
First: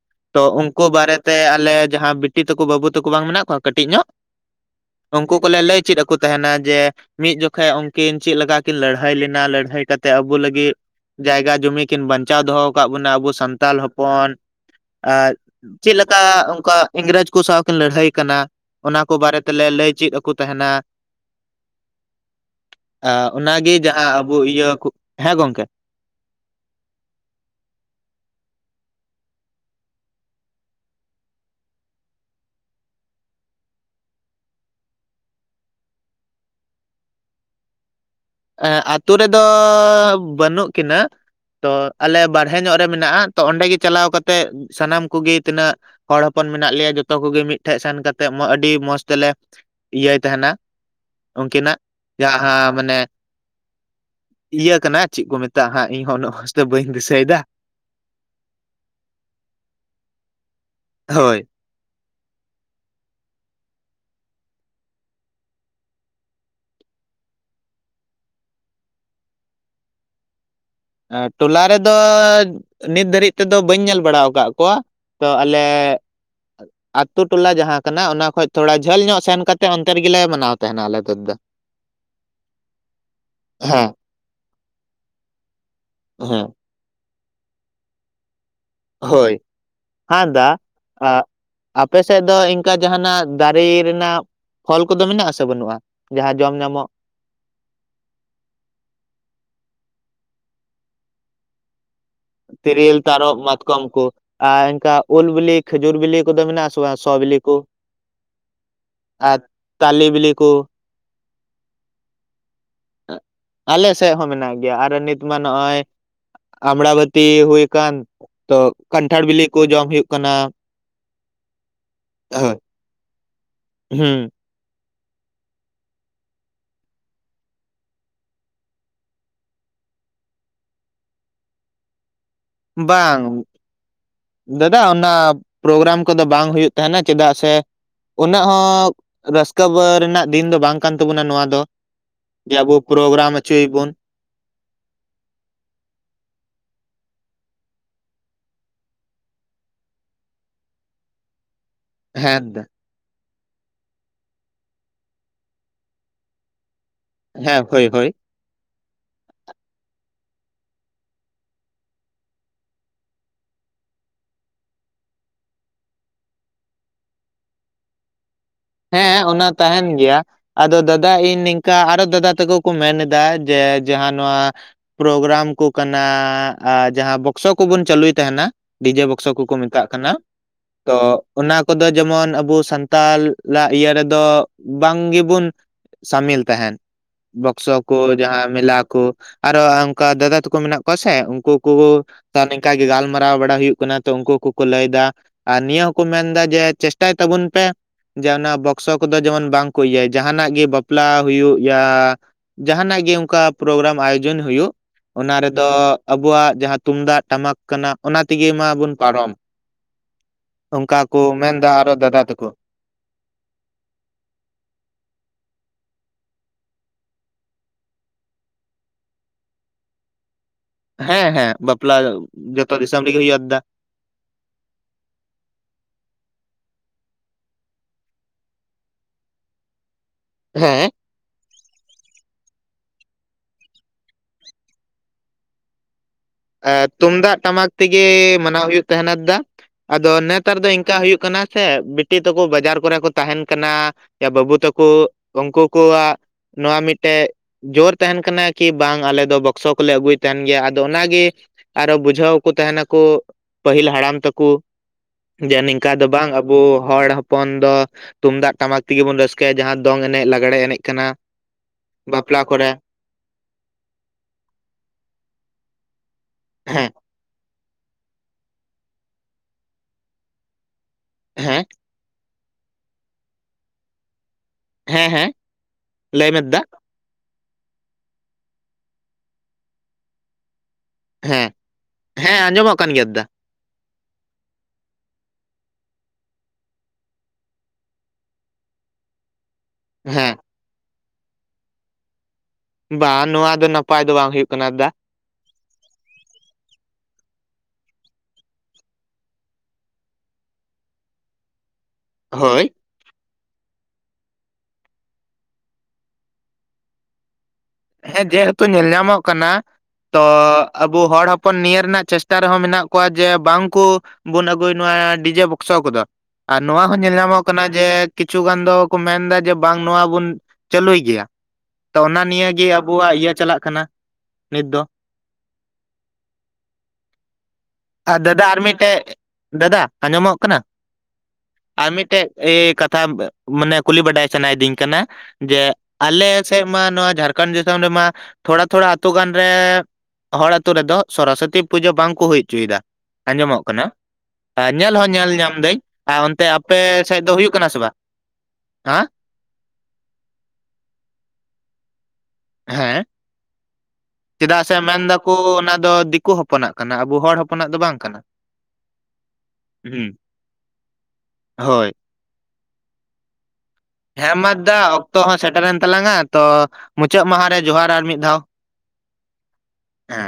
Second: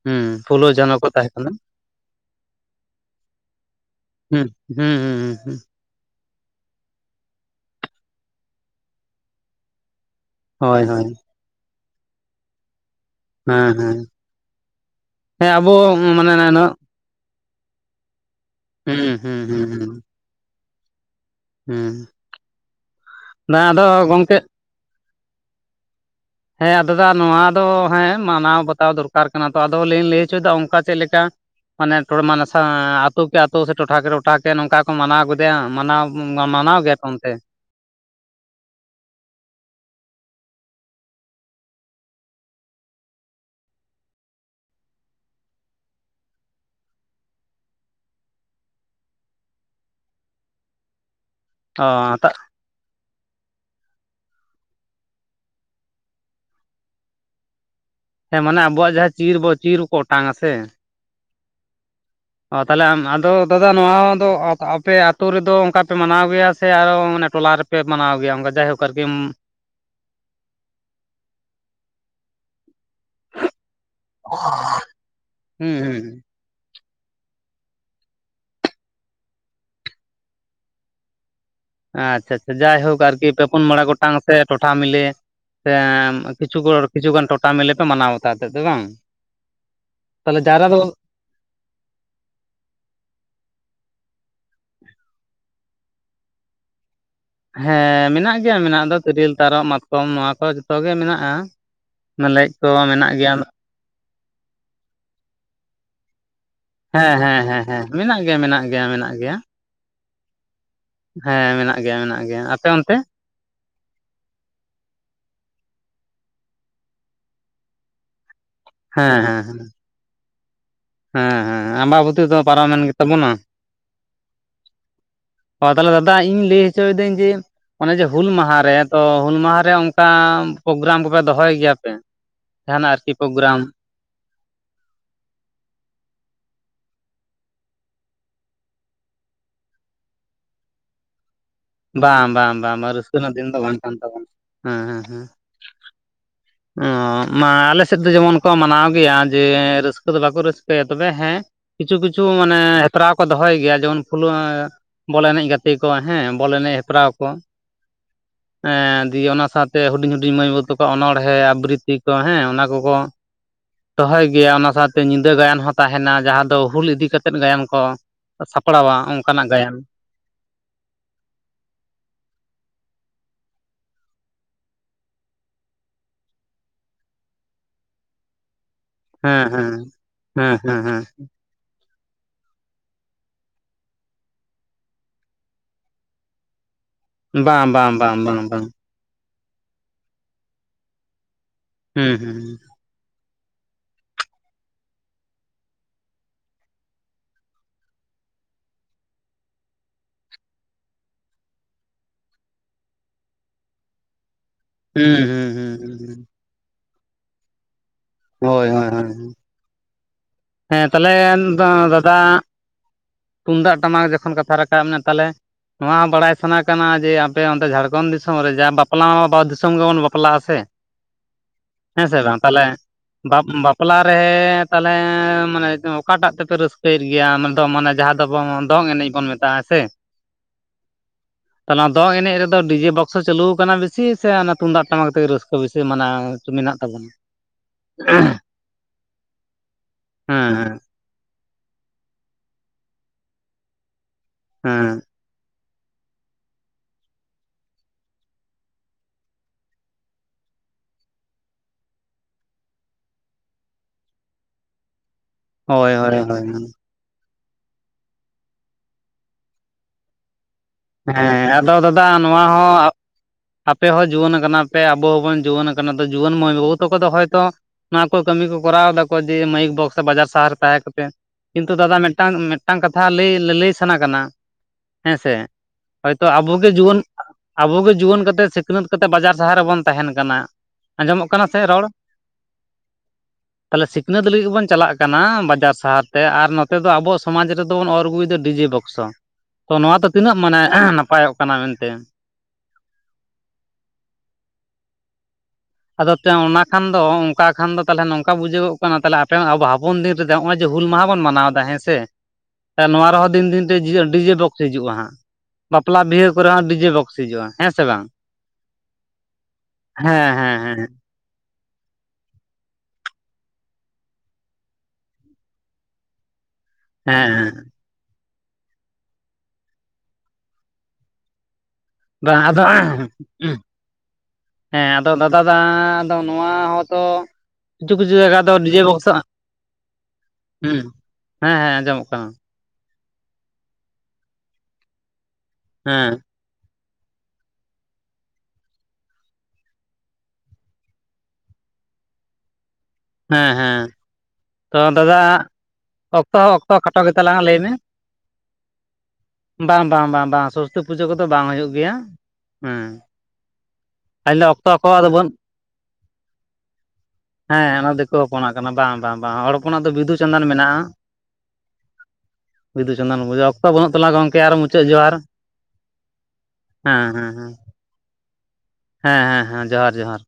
ᱦᱩᱸ ᱛᱚ ᱯᱷᱩᱞᱳ ᱩᱱᱠᱩ ᱡᱷᱟᱱᱚ ᱠᱚ ᱛᱟᱦᱮᱸ ᱵᱟᱨᱮᱛᱮ ᱠᱟᱱᱟ ᱟᱞᱮ ᱡᱟᱦᱟᱸ ᱵᱤᱴᱤ ᱛᱟᱠᱩ ᱵᱟᱹᱵᱩ ᱛᱟᱠᱚ ᱵᱟᱝ ᱢᱮᱱᱟᱜ ᱠᱚᱣᱟ ᱠᱟᱹᱴᱤᱡ ᱧᱚᱜ ᱦᱩᱸ ᱦᱩᱸ ᱩᱱᱠᱩ ᱦᱩᱸ ᱦᱩᱸ ᱠᱚᱞᱮ ᱞᱟᱹᱭ ᱪᱮᱫ ᱠᱚ ᱛᱟᱦᱮᱱᱟ ᱡᱮ ᱢᱤᱫ ᱡᱚᱠᱷᱮᱡ ᱩᱱᱠᱤᱱ ᱪᱮᱫ ᱞᱮᱠᱟ ᱠᱤᱱ ᱞᱟᱹᱲᱦᱟᱹᱭ ᱞᱮᱱᱟ ᱞᱟᱹᱲᱦᱟᱹᱭ ᱠᱟᱛᱮᱫ ᱛᱮ ᱟᱵᱚ ᱞᱟᱹᱜᱤᱫ ᱦᱳᱭ ᱦᱳᱭ ᱡᱟᱭᱜᱟ ᱡᱩᱢᱤ ᱠᱤᱱ ᱵᱟᱧᱪᱟᱣ ᱫᱚᱦᱚ ᱠᱟᱜ ᱵᱚᱱᱟ ᱟᱵᱚ ᱦᱮᱸ ᱥᱟᱱᱛᱟᱞ ᱦᱮᱸ ᱦᱚᱯᱚᱱ ᱟᱨ ᱦᱮᱸ ᱟᱵᱚ ᱪᱮᱫ ᱞᱮᱠᱟ ᱢᱟᱱᱮ ᱱᱩᱱᱟᱹᱜ ᱚᱱᱠᱟ ᱤᱝᱨᱮᱡᱽ ᱠᱚ ᱥᱟᱶ ᱠᱤᱱ ᱞᱟᱹᱲᱦᱟᱹᱭ ᱠᱟᱱᱟ ᱦᱩᱸ ᱚᱱᱟ ᱠᱚ ᱵᱟᱨᱮ ᱦᱩᱸ ᱦᱩᱸ ᱛᱮᱞᱮ ᱦᱩᱸ ᱞᱟᱹᱭ ᱪᱮᱫ ᱠᱚ ᱛᱟᱦᱮᱱᱟ ᱦᱩᱸ ᱵᱟᱝ ᱚᱱᱟᱜᱮ ᱟᱫᱚ ᱡᱟᱦᱟᱸ ᱜᱚᱢᱠᱮ ᱟᱵᱚ ᱤᱭᱟᱹ ᱦᱮᱸ ᱜᱚᱝᱠᱮ ᱦᱮᱸ ᱫᱟᱫᱟ ᱱᱚᱣᱟ ᱫᱚ ᱦᱮᱸ ᱢᱟᱱᱟᱣ ᱵᱟᱛᱟᱣ ᱫᱚᱨᱠᱟᱨ ᱠᱟᱱᱟ ᱛᱚ ᱟᱫᱚ ᱞᱤᱧ ᱞᱟᱹᱭ ᱦᱚᱪᱚᱭᱮᱫᱟ ᱚᱱᱠᱟ ᱪᱮᱫ ᱞᱮᱠᱟ ᱢᱟᱱᱮ ᱴᱚᱨᱢᱟ ᱱᱟᱥᱟ ᱟᱛᱳ ᱠᱤ ᱟᱛᱳ ᱥᱮ ᱴᱚᱴᱷᱟ ᱠᱮ ᱴᱚᱴᱷᱟ ᱠᱮ ᱱᱚᱝᱠᱟ ᱠᱚ ᱢᱟᱱᱟᱣ ᱠᱮᱫᱮᱭᱟ ᱢᱟᱱᱟᱣ ᱢᱟᱱᱟᱣ ᱜᱮ ᱚᱱᱛᱮ ᱦᱮᱸ ᱟᱹᱛᱩ ᱨᱮᱫᱚ ᱵᱟᱹᱱᱩᱜ ᱠᱤᱱᱟᱹ ᱛᱚ ᱟᱞᱮ ᱵᱟᱨᱦᱮ ᱧᱚᱜ ᱨᱮ ᱢᱮᱱᱟᱜᱼᱟ ᱛᱚ ᱚᱸᱰᱮ ᱜᱮ ᱪᱟᱞᱟᱣ ᱠᱟᱛᱮᱜ ᱥᱟᱱᱟᱢ ᱠᱩᱜᱤ ᱛᱤᱱᱟᱹᱜ ᱦᱚᱲ ᱦᱚᱯᱚᱱ ᱢᱮᱱᱟᱜ ᱞᱮᱭᱟ ᱡᱚᱛᱚ ᱠᱚᱜᱮ ᱢᱤᱫᱴᱷᱮᱱ ᱥᱮᱱ ᱠᱟᱛᱮᱫ ᱟᱹᱰᱤ ᱢᱚᱸᱡᱽ ᱛᱮᱞᱮ ᱤᱭᱟᱹᱭ ᱛᱟᱦᱮᱱᱟ ᱩᱱᱠᱤᱱᱟᱜ ᱚ ᱡᱟᱦᱟᱸ ᱢᱟᱱᱮ ᱤᱭᱟᱹ ᱠᱟᱱᱟ ᱪᱤ ᱠᱩ ᱢᱮᱛᱟᱜᱼᱟ ᱦᱟᱸᱜ ᱤᱧᱦᱚᱸ ᱩᱱᱟᱹᱜ ᱢᱚᱡᱽ ᱛᱮ ᱵᱟᱹᱧ ᱫᱤᱥᱟᱹᱭ ᱫᱟ᱾ ᱦᱮᱸ ᱢᱟᱱᱮ ᱟᱵᱚᱣᱟᱜ ᱡᱟᱦᱟᱸ ᱪᱤᱨ ᱵᱚ ᱪᱤᱨᱠᱚ ᱚᱴᱟᱝ ᱟᱜ ᱥᱮ ᱦᱳᱭ ᱛᱟᱦᱚᱞᱮ ᱟᱢ ᱟᱫᱚ ᱫᱟᱫᱟ ᱱᱚᱣᱟ ᱫᱚ ᱟᱯᱮ ᱟᱛᱳ ᱨᱮᱫᱚ ᱚᱱᱠᱟ ᱯᱮ ᱢᱟᱱᱟᱣ ᱜᱮᱭᱟ ᱥᱮ ᱟᱨᱚ ᱚᱱᱮ ᱴᱚᱞᱟ ᱨᱮᱯᱮ ᱯᱮ ᱢᱟᱱᱟᱣ ᱜᱮᱭᱟ ᱚᱱᱠᱟ ᱡᱟᱭᱦᱳᱠ ᱟᱨᱠᱤ ᱴᱚᱞᱟ ᱨᱮᱫᱚ ᱱᱤᱛ ᱫᱷᱟᱹᱨᱤᱡ ᱛᱮᱫᱚ ᱵᱟᱹᱧ ᱧᱮᱞ ᱵᱟᱲᱟ ᱠᱟᱜ ᱠᱚᱣᱟ᱾ ᱛᱚ ᱟᱞᱮ ᱦᱩᱸ ᱟᱛᱳ ᱴᱚᱞᱟ ᱡᱟᱦᱟᱸ ᱠᱟᱱᱟ ᱚᱱᱟ ᱠᱷᱚᱡ ᱛᱷᱚᱲᱟ ᱡᱷᱟᱹᱞ ᱧᱚᱜ ᱥᱮᱱ ᱠᱟᱛᱮ ᱚᱱᱛᱮ ᱨᱮᱜᱮᱞᱮ ᱢᱟᱱᱟᱣ ᱛᱟᱦᱮᱱᱟ ᱟᱞᱮ ᱛᱮ ᱫᱚ ᱟᱪᱪᱷᱟ ᱟᱪᱪᱷᱟ ᱡᱟᱭᱦᱳᱠ ᱟᱨᱠᱤ ᱯᱮ ᱯᱩᱱ ᱢᱚᱬᱮ ᱦᱮᱸ ᱜᱚᱴᱟᱝ ᱟᱛᱮ ᱴᱚᱴᱷᱟ ᱢᱤᱞᱮ ᱥᱮᱢ ᱦᱮᱸ ᱠᱤᱪᱷᱩ ᱠᱤᱪᱷᱩ ᱜᱟᱱ ᱴᱚᱴᱟ ᱢᱤᱞᱮ ᱯᱮ ᱢᱟᱱᱟᱣᱟ ᱛᱮᱫ ᱫᱚ ᱵᱟᱝ ᱦᱳᱭ ᱦᱮᱸ ᱛᱟᱦᱚᱞᱮ ᱫᱟ ᱡᱟᱣᱨᱟ ᱫᱚ ᱟᱯᱮ ᱥᱮᱫ ᱫᱚ ᱤᱱᱠᱟ ᱡᱟᱦᱟᱱᱟᱜ ᱫᱟᱨᱮ ᱨᱮᱱᱟᱜ ᱯᱷᱚᱞ ᱠᱚᱫᱚ ᱢᱮᱱᱟᱜ ᱟᱥ ᱵᱟᱹᱱᱩᱜᱼᱟ ᱡᱟᱦᱟᱸ ᱡᱚᱢ ᱧᱟᱢᱚᱜ? ᱦᱮᱸ ᱢᱮᱱᱟᱜ ᱜᱮᱭᱟ ᱢᱮᱱᱟᱜ ᱫᱚ ᱛᱤᱨᱤᱞ, ᱛᱟᱨᱚᱵ, ᱢᱟᱛᱠᱚᱢ, ᱱᱚᱣᱟ ᱠᱚ ᱡᱚᱛᱚ ᱜᱮ ᱢᱮᱱᱟᱜᱼᱟ ᱾ ᱮᱱᱮᱡ ᱠᱚ ᱢᱮᱱᱟᱜ ᱜᱮᱭᱟ ᱠᱚᱢ ᱠᱚ ᱟᱨ ᱤᱱᱠᱟ ᱩᱞ ᱵᱤᱞᱤ, ᱠᱷᱮᱡᱩᱨ ᱵᱤᱞᱤ ᱠᱚᱫᱚ ᱢᱮᱱᱟᱜ? ᱟᱥᱮ ᱵᱟᱝ ᱥᱚ ᱦᱮᱸ ᱵᱤᱞᱤ ᱦᱮᱸ ᱦᱮᱸ ᱠᱚ? ᱦᱮᱸ ᱢᱮᱱᱟᱜ ᱜᱮᱭᱟ ᱢᱮᱱᱟᱜ ᱜᱮᱭᱟ ᱢᱮᱱᱟᱜ ᱜᱮᱭᱟ ᱾ ᱛᱟᱞᱤ ᱵᱤᱞᱤ ᱠᱚ ᱦᱮᱸ ᱢᱮᱱᱟᱜ ᱜᱮᱭᱟ ᱢᱮᱱᱟᱜ ᱜᱮᱭᱟ ᱟᱯᱮ ᱚᱱᱛᱮ? ᱟᱞᱮ ᱥᱮᱜ ᱦᱚᱸ ᱢᱮᱱᱟᱜ ᱜᱮᱭᱟ ᱟᱨ ᱱᱤᱛ ᱢᱟ ᱱᱚᱜᱼᱚᱭ ᱟᱢᱲᱟᱵᱟᱹᱛᱤ ᱦᱩᱭ ᱠᱟᱱ᱾ ᱛᱚ ᱦᱮᱸ ᱠᱟᱱᱴᱷᱟᱲ ᱦᱮᱸ ᱵᱤᱞᱤ ᱠᱚ ᱡᱚᱢ ᱦᱩᱭᱩᱜ ᱠᱟᱱᱟ᱾ ᱦᱮᱸ ᱦᱮᱸ ᱟᱢᱵᱟᱵᱚᱛᱤ ᱫᱚ ᱯᱟᱨᱚᱢᱮᱱ ᱜᱮ ᱛᱟᱵᱚᱱᱟ᱾ ᱦᱩᱸ ᱳ ᱛᱟᱦᱞᱮ ᱫᱟᱫᱟ ᱤᱧ ᱞᱟᱹᱭ ᱦᱚᱪᱚᱤᱫᱟᱹᱧ ᱡᱮ ᱚᱱᱮ ᱡᱮ ᱦᱩᱞ ᱢᱟᱦᱟ. ᱨᱮ ᱛᱚ ᱦᱩᱞ ᱢᱟᱦᱟ ᱨᱮ ᱚᱝᱠᱟ ᱯᱨᱳᱜᱨᱟᱢ ᱠᱚᱯᱮ ᱫᱚᱦᱚᱭ ᱜᱮᱭᱟ ᱯᱮ? [inaudible] ᱵᱟᱝ ᱯᱨᱳᱜᱨᱟᱢ ᱫᱟᱫᱟ ᱚᱱᱟ ᱯᱨᱳᱜᱨᱟᱢ ᱠᱚᱫᱚ ᱵᱟᱝ ᱦᱩᱭᱩᱜ ᱛᱟᱦᱮᱱᱟ ᱪᱮᱫᱟᱜ ᱥᱮ ᱩᱱᱟᱹᱜ ᱦᱚᱸ ᱨᱟᱹᱥᱠᱟᱹ ᱵᱟᱹ ᱨᱮᱱᱟᱜ ᱫᱤᱱ ᱫᱚ ᱵᱟᱝ ᱠᱟᱱ ᱛᱟᱵᱚᱱᱟ ᱱᱚᱣᱟ ᱫᱚ᱾ ᱵᱟᱝ ᱵᱟᱝ ᱡᱮ ᱟᱵᱚ ᱵᱟᱝ ᱨᱟᱹᱥᱠᱟᱹ ᱯᱨᱳᱜᱨᱟᱢ ᱨᱮᱱᱟᱜ ᱫᱤᱱ ᱫᱚ ᱦᱚᱪᱚᱭ ᱵᱟᱝ ᱵᱚᱱ ᱠᱟᱱ ᱛᱟᱵᱚᱱᱟ᱾ ᱦᱮᱸ ᱦᱮᱸ ᱦᱮᱸ ᱚ ᱢᱟ ᱟᱞᱮ ᱥᱮᱫ ᱫᱚ ᱡᱮᱢᱚᱱ ᱠᱚ ᱢᱟᱱᱟᱣ ᱜᱮᱭᱟ ᱡᱮ ᱨᱟᱹᱥᱠᱟᱹ ᱫᱚ ᱵᱟᱠᱚ ᱨᱟᱹᱥᱠᱟᱹᱭᱟ᱾ ᱛᱚᱵᱮ ᱦᱮᱸ ᱠᱤᱪᱷᱩ ᱠᱤᱪᱷᱩ ᱦᱮᱸ ᱢᱟᱱᱮ ᱫᱟ ᱯᱨᱟᱣ ᱠᱚ ᱫᱚᱦᱚᱭ ᱜᱮᱭᱟ ᱡᱮᱢᱚᱱ ᱯᱷᱩᱞᱟᱹ ᱵᱚᱞ ᱮᱱᱮᱡ ᱜᱟᱛᱮ ᱠᱚ ᱦᱮᱸ ᱵᱚᱞ ᱮᱱᱮᱡ ᱦᱮᱯᱨᱟᱣ ᱦᱮᱸ ᱦᱳᱭ ᱦᱳᱭ ᱮᱸ ᱫᱤᱭᱮ ᱚᱱᱟ ᱥᱟᱶᱛᱮ ᱦᱩᱰᱤᱧ ᱦᱩᱰᱤᱧ ᱢᱟᱹᱭ ᱵᱟᱹ ᱛᱟᱠᱣᱟ ᱚᱱᱚᱬᱦᱮᱸ ᱦᱮᱸ ᱟᱵᱨᱤᱛᱤ ᱠᱚ ᱦᱮᱸ ᱚᱱᱟ ᱠᱚᱠᱚ ᱫᱚᱦᱚᱭ ᱜᱮᱭᱟ ᱚᱱᱟ ᱥᱟᱶᱛᱮ ᱧᱤᱫᱟᱹ ᱜᱟᱭᱟᱱ ᱦᱚᱸ ᱛᱟᱦᱮᱱᱟ ᱡᱟᱦᱟᱸ ᱫᱚ ᱦᱩᱞ ᱤᱫᱤ ᱠᱟᱛᱮᱫ ᱜᱟᱭᱟᱱ ᱠᱚ᱾ ᱥᱟᱯᱲᱟᱣ ᱦᱮᱸ ᱚᱱᱟ ᱛᱟᱦᱮᱱ ᱜᱮᱭᱟ᱾ ᱟᱫᱚ ᱫᱟᱫᱟ ᱤᱧ ᱱᱤᱝᱠᱟ ᱟᱨᱚ ᱫᱟᱫᱟ ᱛᱟᱠᱚ ᱠᱚ ᱢᱮᱱ ᱮᱫᱟ ᱡᱮ ᱡᱟᱦᱟᱸ ᱱᱚᱣᱟ ᱯᱨᱳᱜᱨᱟᱢ ᱠᱚ ᱠᱟᱱᱟ ᱟ ᱡᱟᱦᱟᱸ ᱵᱚᱠᱥᱚ ᱠᱚᱵᱚᱱ ᱪᱟᱹᱞᱩᱭ ᱛᱟᱦᱮᱱᱟ᱾ ᱰᱤᱡᱮ ᱵᱚᱠᱥᱚ ᱦᱮᱸ ᱠᱚᱠᱚ ᱦᱮᱸ ᱢᱮᱛᱟᱜ ᱠᱟᱱᱟ ᱦᱮᱸ ᱦᱮᱸ ᱦᱮᱸ ᱛᱚ ᱚᱱᱟ ᱠᱚᱫᱚ ᱡᱮᱢᱚᱱ ᱟᱵᱚ ᱥᱟᱱᱛᱟᱞ ᱞᱟ ᱤᱭᱟᱹ ᱨᱮᱫᱚ ᱵᱟᱝ ᱜᱮᱵᱚᱱ ᱥᱟᱢᱤᱞ ᱛᱟᱦᱮᱱ᱾ ᱵᱟᱝ ᱵᱚᱠᱥᱚ ᱵᱟᱝ ᱠᱚ ᱵᱟᱝ ᱵᱟᱝ ᱡᱟᱦᱟᱸ ᱵᱟᱝ ᱢᱮᱞᱟ ᱠᱚ᱾ ᱟᱨᱚ ᱚᱝᱠᱟ ᱫᱟᱫᱟ ᱛᱟᱠᱚ ᱢᱮᱱᱟᱜ ᱠᱚᱣᱟ ᱥᱮ ᱩᱝᱠᱩ ᱠᱚ ᱦᱩᱸ ᱦᱩᱸ ᱱᱤᱝᱠᱟ ᱜᱟᱞᱢᱟᱨᱟᱣ ᱵᱟᱲᱟ ᱦᱩᱭᱩᱜ ᱠᱟᱱᱟ ᱛᱚ ᱩᱝᱠᱩ ᱠᱚᱠᱚ ᱞᱟᱹᱭᱮᱫᱟ᱾ ᱟᱨ ᱱᱤᱭᱟᱹ ᱦᱚᱸᱠᱚ ᱢᱮᱱᱫᱟ ᱡᱮ ᱪᱮᱥᱴᱟᱭ ᱛᱟᱵᱚᱱ ᱯᱮ ᱡᱟ ᱚᱱᱟ ᱵᱚᱠᱥᱚ ᱠᱚᱫᱚ ᱡᱮᱢᱚᱱ ᱵᱟᱝ ᱠᱚ ᱤᱭᱟᱹᱭᱟ ᱡᱟᱦᱟᱱᱟᱜ ᱜᱮ ᱵᱟᱯᱞᱟ ᱦᱩᱭᱩᱜ ᱭᱟ ᱡᱟᱦᱱᱟᱜ ᱜᱮ ᱚᱱᱠᱟ ᱯᱨᱳᱜᱨᱟᱢ ᱟᱭᱳᱡᱚᱱ ᱦᱩᱭᱩᱜ ᱦᱩᱸ ᱚᱱᱟ ᱦᱩᱸ ᱨᱮᱫᱚ ᱦᱩᱸ ᱦᱩᱸ ᱟᱵᱚᱣᱟᱜ ᱡᱟᱦᱟᱸ ᱛᱩᱢᱫᱟᱜ ᱴᱟᱢᱟᱠ ᱠᱟᱱᱟ ᱚᱱᱟ ᱛᱮᱜᱮ ᱦᱳᱭ ᱦᱳᱭ ᱢᱟᱵᱚᱱ ᱦᱳᱭ ᱯᱟᱲᱚᱱ᱾ ᱦᱮᱸ ᱛᱟᱦᱞᱮ ᱢᱮᱱᱫᱟ ᱫᱚᱸ ᱟᱨᱚ ᱫᱟᱫᱟ ᱛᱟᱠᱚ ᱛᱩᱢᱫᱟᱜ ᱴᱟᱢᱟᱠ ᱡᱚᱠᱷᱚᱱ ᱠᱟᱛᱷᱟ ᱨᱟᱠᱟᱵ ᱱᱟ ᱛᱟᱦᱞᱮ ᱱᱚᱣᱟ ᱦᱚᱸ ᱵᱟᱲᱟᱭ ᱥᱟᱱᱟ ᱠᱟᱱᱟ ᱡᱮ ᱟᱯᱮ ᱚᱱᱛᱮ ᱡᱷᱟᱲᱠᱷᱚᱸᱰ ᱫᱤᱥᱚᱢ ᱨᱮ ᱡᱟ ᱵᱟᱯᱞᱟ ᱢᱟ ᱵᱟ ᱫᱤᱥᱚᱢ ᱜᱮᱵᱚᱱ ᱵᱟᱯᱞᱟᱜᱼᱟ ᱥᱮ? ᱦᱮᱸ ᱦᱮᱸ ᱵᱟᱯᱞᱟ ᱡᱚᱛᱚ ᱫᱤᱥᱚᱢ ᱨᱮᱜᱮ ᱵᱟ ᱦᱩᱭᱩᱜᱼᱟ ᱫᱟᱫᱟ ᱵᱟ ᱯᱞᱟ ᱨᱮ ᱛᱟᱦᱞᱮ ᱢᱟᱱᱮ ᱚᱠᱟᱴᱟᱜ ᱛᱮᱯᱮ ᱨᱟᱹᱥᱠᱟᱹᱭᱮᱫ ᱜᱮᱭᱟ ᱫᱚ ᱢᱟᱱᱮ ᱡᱟᱦᱟᱸ ᱫᱚᱵᱚᱱ ᱫᱚᱝ ᱮᱱᱮᱡ? ᱚᱱ ᱢᱮᱛᱟᱜᱼᱟ ᱥᱮ᱾ ᱦᱮᱸ [inaudible] ᱛᱟᱦᱞᱮ ᱫᱚᱝ ᱮᱱᱮᱡ ᱨᱮᱫᱚ ᱰᱤᱡᱮ ᱵᱚᱠᱥᱚ ᱪᱟᱹᱞᱩ ᱟᱠᱟᱱᱟ ᱵᱮᱥᱤ ᱥᱮ ᱚᱱᱟ ᱛᱩᱢᱫᱟᱜ ᱴᱟᱢᱟᱠ ᱛᱮᱜᱮ ᱨᱟᱹᱥᱠᱟᱹ ᱵᱮᱥᱤ ᱢᱟᱱᱮ ᱢᱮᱱᱟᱜ ᱛᱟᱵᱚᱱᱟ ᱛᱩᱢᱫᱟᱜ ᱴᱟᱢᱟᱠ ᱛᱮᱜᱮ ᱦᱮᱸ ᱢᱟᱱᱟᱣ ᱦᱩᱭᱩᱜ ᱛᱟᱦᱮᱱᱟ ᱫᱟ ᱟᱫᱚ ᱱᱮᱛᱟᱨ ᱫᱚ ᱦᱮᱸ ᱤᱝ ᱠᱟ ᱦᱩᱭᱩᱜ ᱠᱟᱱᱟ ᱥᱮ ᱵᱤᱴᱤ ᱛᱟᱠᱚ ᱵᱟᱡᱟᱨ ᱠᱚᱨᱮ ᱠᱚ ᱛᱟᱦᱮᱱ ᱠᱟᱱᱟ ᱭᱟ ᱵᱟᱹᱵᱩ ᱛᱟᱠᱚ ᱦᱮᱸ ᱩᱝᱠᱩ ᱠᱚᱣᱟᱜ ᱱᱚᱣᱟ ᱢᱤᱫᱴᱮᱜ ᱡᱳᱨ ᱛᱟᱦᱮᱱ ᱠᱟᱱᱟ ᱠᱤ ᱵᱟᱝ ᱟᱞᱮ ᱫᱚ ᱵᱚᱠᱥᱚ ᱠᱚᱞᱮ ᱟᱹᱜᱩᱭᱮ ᱛᱟᱦᱮᱱ ᱜᱮᱭᱟ ᱟᱫᱚ ᱚᱱᱟᱜᱮ ᱟᱨᱚ ᱵᱩᱡᱷᱟᱹᱣ ᱟᱠᱚ ᱛᱟᱦᱮᱱᱟᱠᱚ ᱯᱟᱹᱦᱤᱞ ᱦᱟᱲᱟᱢ ᱛᱟᱠᱚ᱾ ᱡᱮ ᱱᱤᱝᱠᱟ ᱦᱳᱭ ᱫᱚ ᱦᱳᱭ ᱵᱟᱝ ᱦᱳᱭ ᱟᱵᱚ ᱦᱚᱲ ᱯᱚᱱ ᱫᱚ ᱛᱩᱢᱫᱟᱜ ᱴᱟᱢᱟᱠ ᱛᱮᱜᱮ ᱵᱚᱱ ᱨᱟᱹᱥᱠᱟᱹᱭᱟ ᱡᱟᱦᱟᱸ ᱫᱚᱝ ᱮᱱᱮᱡ ᱞᱟᱜᱽᱲᱮ ᱮᱱᱮᱡ ᱠᱟᱱᱟ ᱦᱮᱸ ᱟᱫᱚ ᱫᱟᱫᱟ ᱵᱟᱯᱞᱟ ᱱᱚᱣᱟ ᱠᱚᱨᱮ ᱦᱚᱸ ᱟᱯᱮ ᱦᱚᱸ ᱡᱩᱣᱟᱹᱱ ᱠᱟᱱᱟ ᱯᱮ ᱟᱵᱚ ᱦᱚᱵᱚᱱ ᱡᱩᱣᱟᱹᱱ ᱠᱟᱱᱟ ᱡᱩᱣᱟᱹᱱ ᱢᱟᱹᱭ ᱵᱟᱹᱵᱩ ᱦᱮᱸ ᱛᱟᱠᱚ ᱫᱚ ᱦᱚᱭᱛᱚ ᱱᱚᱣᱟ ᱠᱚ ᱠᱟᱹᱢᱤ ᱠᱚ ᱠᱚᱨᱟᱣ ᱫᱟᱠᱚ ᱡᱮ ᱢᱟᱹᱭᱤᱠ ᱵᱚᱠᱥ ᱥᱮ ᱵᱟᱡᱟᱨ ᱥᱟᱦᱟᱨ ᱨᱮ ᱛᱟᱦᱮ ᱠᱟᱛᱮᱫ ᱦᱮᱸ ᱠᱤᱱᱛᱩ ᱫᱟᱫᱟ ᱢᱮ ᱢᱤᱫᱴᱟᱝ ᱢᱤᱫᱴᱟᱝ ᱠᱟᱛᱷᱟ ᱞᱟᱹᱭ ᱞᱟᱹᱞᱟᱹᱭ ᱥᱟᱱᱟ ᱠᱟᱱᱟ ᱦᱮᱸ ᱥᱮ ᱾ ᱦᱳᱭᱛᱳ ᱞᱟᱹᱭ ᱢᱮ ᱫᱟ ᱟᱵᱚᱜᱮ ᱡᱩᱣᱟᱹᱱ ᱟᱵᱚᱜᱮ ᱡᱩᱣᱟᱹᱱ ᱠᱟᱛᱮᱜ ᱥᱤᱠᱷᱱᱟᱹᱛ ᱠᱟᱛᱮᱫ ᱵᱟᱡᱟᱨ ᱥᱟᱦᱟᱨ ᱨᱮᱵᱚᱱ ᱛᱟᱦᱮᱱ ᱠᱟᱱᱟ ᱾ ᱟᱡᱚᱢᱚᱜ ᱠᱟᱱᱟ ᱦᱮᱸ ᱥᱮ ᱨᱚᱲ? ᱦᱮᱸ ᱟᱸᱡᱚᱢᱚᱜ ᱠᱟᱱ ᱜᱮᱭᱟ ᱫᱟ ᱛᱟᱦᱚᱞᱮ ᱥᱤᱠᱷᱱᱟᱹᱛ ᱞᱟᱹᱜᱤᱫ ᱵᱚᱱ ᱪᱟᱞᱟᱜ ᱠᱟᱱᱟ ᱵᱟᱡᱟᱨ ᱥᱟᱦᱟᱨ ᱛᱮ ᱟᱨ ᱱᱚᱛᱮ ᱫᱚ ᱟᱵᱚᱣᱟᱜ ᱥᱚᱢᱟᱡᱽ ᱨᱮ ᱨᱮᱫ ᱵᱚᱱ ᱚᱨ ᱟᱹᱜᱩᱭᱮᱫᱟ ᱰᱤᱡᱮ ᱵᱚᱠᱥᱚ ᱛᱚ ᱱᱚᱣᱟ ᱫᱚ ᱦᱮᱸ ᱛᱤᱱᱟᱹᱜ ᱢᱟᱱᱮ ᱱᱟᱯᱟᱭᱚᱜ ᱠᱟᱱᱟ ᱢᱮᱱᱛᱮ? ᱵᱟᱝ ᱱᱚᱣᱟ ᱫᱚ ᱱᱟᱯᱟᱭ ᱫᱚ ᱵᱟᱝ ᱦᱩᱭᱩᱜ ᱠᱟᱱᱟ ᱫᱟ ᱾ ᱟᱫᱚ ᱚᱱᱟ ᱠᱷᱟᱱ ᱫᱚ ᱚᱱᱠᱟ ᱠᱷᱟᱱ ᱫᱚ ᱛᱟᱦᱚᱞᱮ ᱱᱚᱝᱠᱟ ᱵᱩᱡᱷᱟᱹᱜᱚᱜ ᱠᱟᱱᱟ ᱛᱟᱦᱚᱞᱮ ᱟᱯᱮ ᱟᱵᱚ ᱦᱟᱯᱚᱱ ᱫᱤᱱ ᱨᱮ ᱱᱚᱜ-ᱚᱭ ᱡᱮ ᱦᱩᱞ ᱢᱟᱦᱟ ᱵᱚᱱ ᱢᱟᱱᱟᱣ ᱮᱫᱟ ᱦᱮ ᱥᱮ ᱾ ᱦᱳᱭ ᱱᱚᱣᱟ ᱨᱮᱦᱚ ᱫᱤᱱ ᱫᱤᱱ ᱛᱮ ᱰᱤᱡᱮ ᱵᱚᱠᱥ ᱦᱤᱡᱩᱜ-ᱟ ᱦᱟᱜ ᱵᱟᱯᱞᱟ ᱵᱤᱦᱟᱹ ᱠᱚᱨᱮ ᱦᱚ ᱰᱤᱡᱮ ᱵᱚᱠᱥ ᱦᱤᱡᱩᱜ-ᱟ ᱾ ᱦᱮ ᱡᱮᱦᱮᱛᱩ ᱧᱮᱞ ᱧᱟᱢᱚᱜ ᱠᱟᱱᱟ ᱛᱚ ᱦᱮᱸ ᱦᱮᱸ ᱦᱮᱸ ᱟᱵᱚ ᱦᱚᱲ ᱦᱚᱯᱚᱱ ᱱᱤᱭᱟᱹ ᱨᱮᱱᱟᱜ ᱪᱮᱥᱴᱟ ᱨᱮᱦᱚ ᱢᱮᱱᱟᱜ ᱠᱚᱣᱟ ᱡᱮ ᱵᱟᱝᱠᱩ ᱵᱚᱱ ᱟᱹᱜᱩᱭ ᱱᱚᱣᱟ ᱰᱤᱡᱮ ᱵᱚᱠᱥᱚ ᱠᱚᱫᱚ ᱟᱨ ᱱᱚᱣᱟ ᱦᱚ ᱧᱮᱞ ᱦᱮᱸ ᱧᱟᱢᱚᱜ ᱦᱮᱸ ᱠᱟᱱᱟ ᱡᱮ ᱠᱤᱪᱷᱩ ᱜᱟᱱ ᱫᱚᱠᱚ ᱢᱮᱱᱫᱟ ᱡᱮ ᱵᱟᱝ ᱱᱚᱣᱟ ᱵᱚᱱ ᱪᱟᱹᱞᱩᱭ ᱜᱮᱭᱟ ᱛᱚ ᱚᱱᱟ ᱵᱟᱝ ᱟᱫᱚ ᱱᱤᱭᱟᱹᱜᱮ ᱾ ᱟᱵᱚᱣᱟᱜ ᱤᱭᱟᱹ ᱪᱟᱞᱟᱜ ᱠᱟᱱᱟ ᱾ ᱦᱮ ᱟᱫᱚ ᱫᱟᱫᱟ ᱫᱟᱻ ᱟᱫᱚ ᱱᱚᱣᱟ ᱦᱚᱛᱚ ᱟᱨ ᱫᱟᱫᱟ ᱟᱨ ᱢᱤᱫᱴᱮᱡ ᱫᱟᱫᱟ ᱟᱡᱚᱢᱚᱜ ᱠᱟᱱᱟ? ᱦᱮᱸ ᱦᱮᱸ ᱦᱮᱸ ᱟᱨ ᱟᱸᱡᱚᱢᱚᱜ ᱢᱤᱫᱴᱮᱡ ᱠᱟᱱᱟ ᱠᱟᱛ ᱛᱷᱟ ᱢᱟᱱᱮ ᱠᱩᱞᱤ ᱵᱟᱰᱟᱭ ᱥᱟᱱᱟᱭᱤᱫᱤᱧ ᱠᱟᱱᱟ ᱡᱮ ᱦᱮᱸ ᱟᱞᱮ ᱥᱮᱫ ᱢᱟ ᱱᱚᱣᱟ ᱡᱷᱟᱲᱠᱷᱚᱱᱰ ᱨᱮ ᱢᱟ ᱛᱷᱚᱲᱟ ᱛᱷᱚᱲᱟ ᱟᱛᱳ ᱜᱟᱱᱨᱮ ᱦᱚᱲ ᱟᱛᱳ ᱨᱮᱫᱚ ᱥᱚᱨᱚᱥᱚᱛᱤ ᱯᱩᱡᱟᱹ ᱵᱟᱝᱠᱚ ᱦᱩᱭ ᱚᱪᱚᱭᱮᱫᱟ ᱦᱮᱸ ᱟᱡᱚᱢᱚᱜ ᱦᱮᱸ ᱠᱟᱱᱟ ᱾ ᱟᱨ ᱛᱚ ᱧᱮᱞ ᱦᱚ ᱫᱟᱫᱟ ᱧᱮᱞ ᱧᱟᱢ ᱫᱟᱹᱧ ᱟᱨ ᱚᱠᱛᱚ ᱚᱱᱛᱮ ᱦᱚᱸ ᱚᱠᱛᱚ ᱟᱯᱮ ᱠᱷᱟᱴᱚ ᱥᱮᱫ ᱫᱚ ᱜᱮᱛᱟᱞᱟᱝᱟ ᱦᱩᱭᱩᱜ ᱞᱟᱹᱭ ᱠᱟᱱᱟ ᱢᱮ ᱥᱮ ᱵᱟᱝ? ᱦᱟ ᱵᱟᱝ ᱵᱟᱝ ᱵᱟᱝ ᱥᱚᱨᱚᱥᱚᱛᱤ ᱯᱩᱡᱟᱹ ᱠᱚᱫᱚ ᱵᱟᱝ ᱦᱩᱭᱩᱜ ᱜᱮᱭᱟ ᱦᱩ ᱦᱮᱸ ᱾ ᱛᱟᱦᱞᱮ ᱪᱮᱫᱟᱜ ᱚᱠᱛᱚ ᱥᱮ ᱠᱚ ᱟᱫᱚ ᱵᱟᱹᱱ ᱢᱮᱱᱫᱟᱠᱚ ᱚᱱᱟ ᱫᱚ ᱫᱤᱠᱩ ᱦᱚᱯᱚᱱᱟᱜ ᱠᱟᱱᱟ ᱟᱵᱚ ᱦᱚᱲ ᱦᱮ ᱦᱚᱯᱚᱱᱟᱜ ᱫᱚ ᱚᱱᱟ ᱵᱟᱝ ᱫᱤᱠᱩ ᱠᱟᱱᱟ ᱦᱚᱯᱚᱱᱟᱜ ᱠᱟᱱᱟ ᱵᱟᱝ ᱾ ᱵᱟᱝ ᱦᱚᱲ ᱦᱚᱯᱚᱱᱟᱜ ᱫᱚ ᱦᱩᱸ ᱵᱤᱫᱩ ᱪᱟᱸᱫᱟᱱ ᱢᱮᱱᱟᱜᱟ ᱦᱳᱭ ᱵᱤᱫᱩ ᱪᱟᱸᱫᱟᱱ ᱵᱩᱡᱟᱹ ᱚᱠᱛᱚ ᱵᱟᱹᱱᱩᱜ ᱛᱟᱞᱟᱝ ᱦᱮ ᱜᱚᱢᱠᱮ ᱢᱟ ᱟᱨᱚ ᱫᱟ ᱢᱩᱪᱟᱹᱫ ᱡᱚᱦᱟᱨ ᱚᱠᱛᱚ ᱦᱚ ᱥᱮᱴᱮᱨᱮᱱ ᱛᱟᱞᱟᱝᱟ ᱛᱚ ᱦᱮᱸ ᱢᱩᱪᱟᱹᱫ ᱢᱟᱦᱟ ᱨᱮ ᱡᱚᱦᱟᱨ ᱟᱨ ᱢᱤᱫ ᱫᱷᱟᱣ ᱾ ᱦᱮ ᱦᱮ ᱦᱮ ᱡᱚᱦᱟᱨ ᱡᱚᱦᱟᱨ ᱾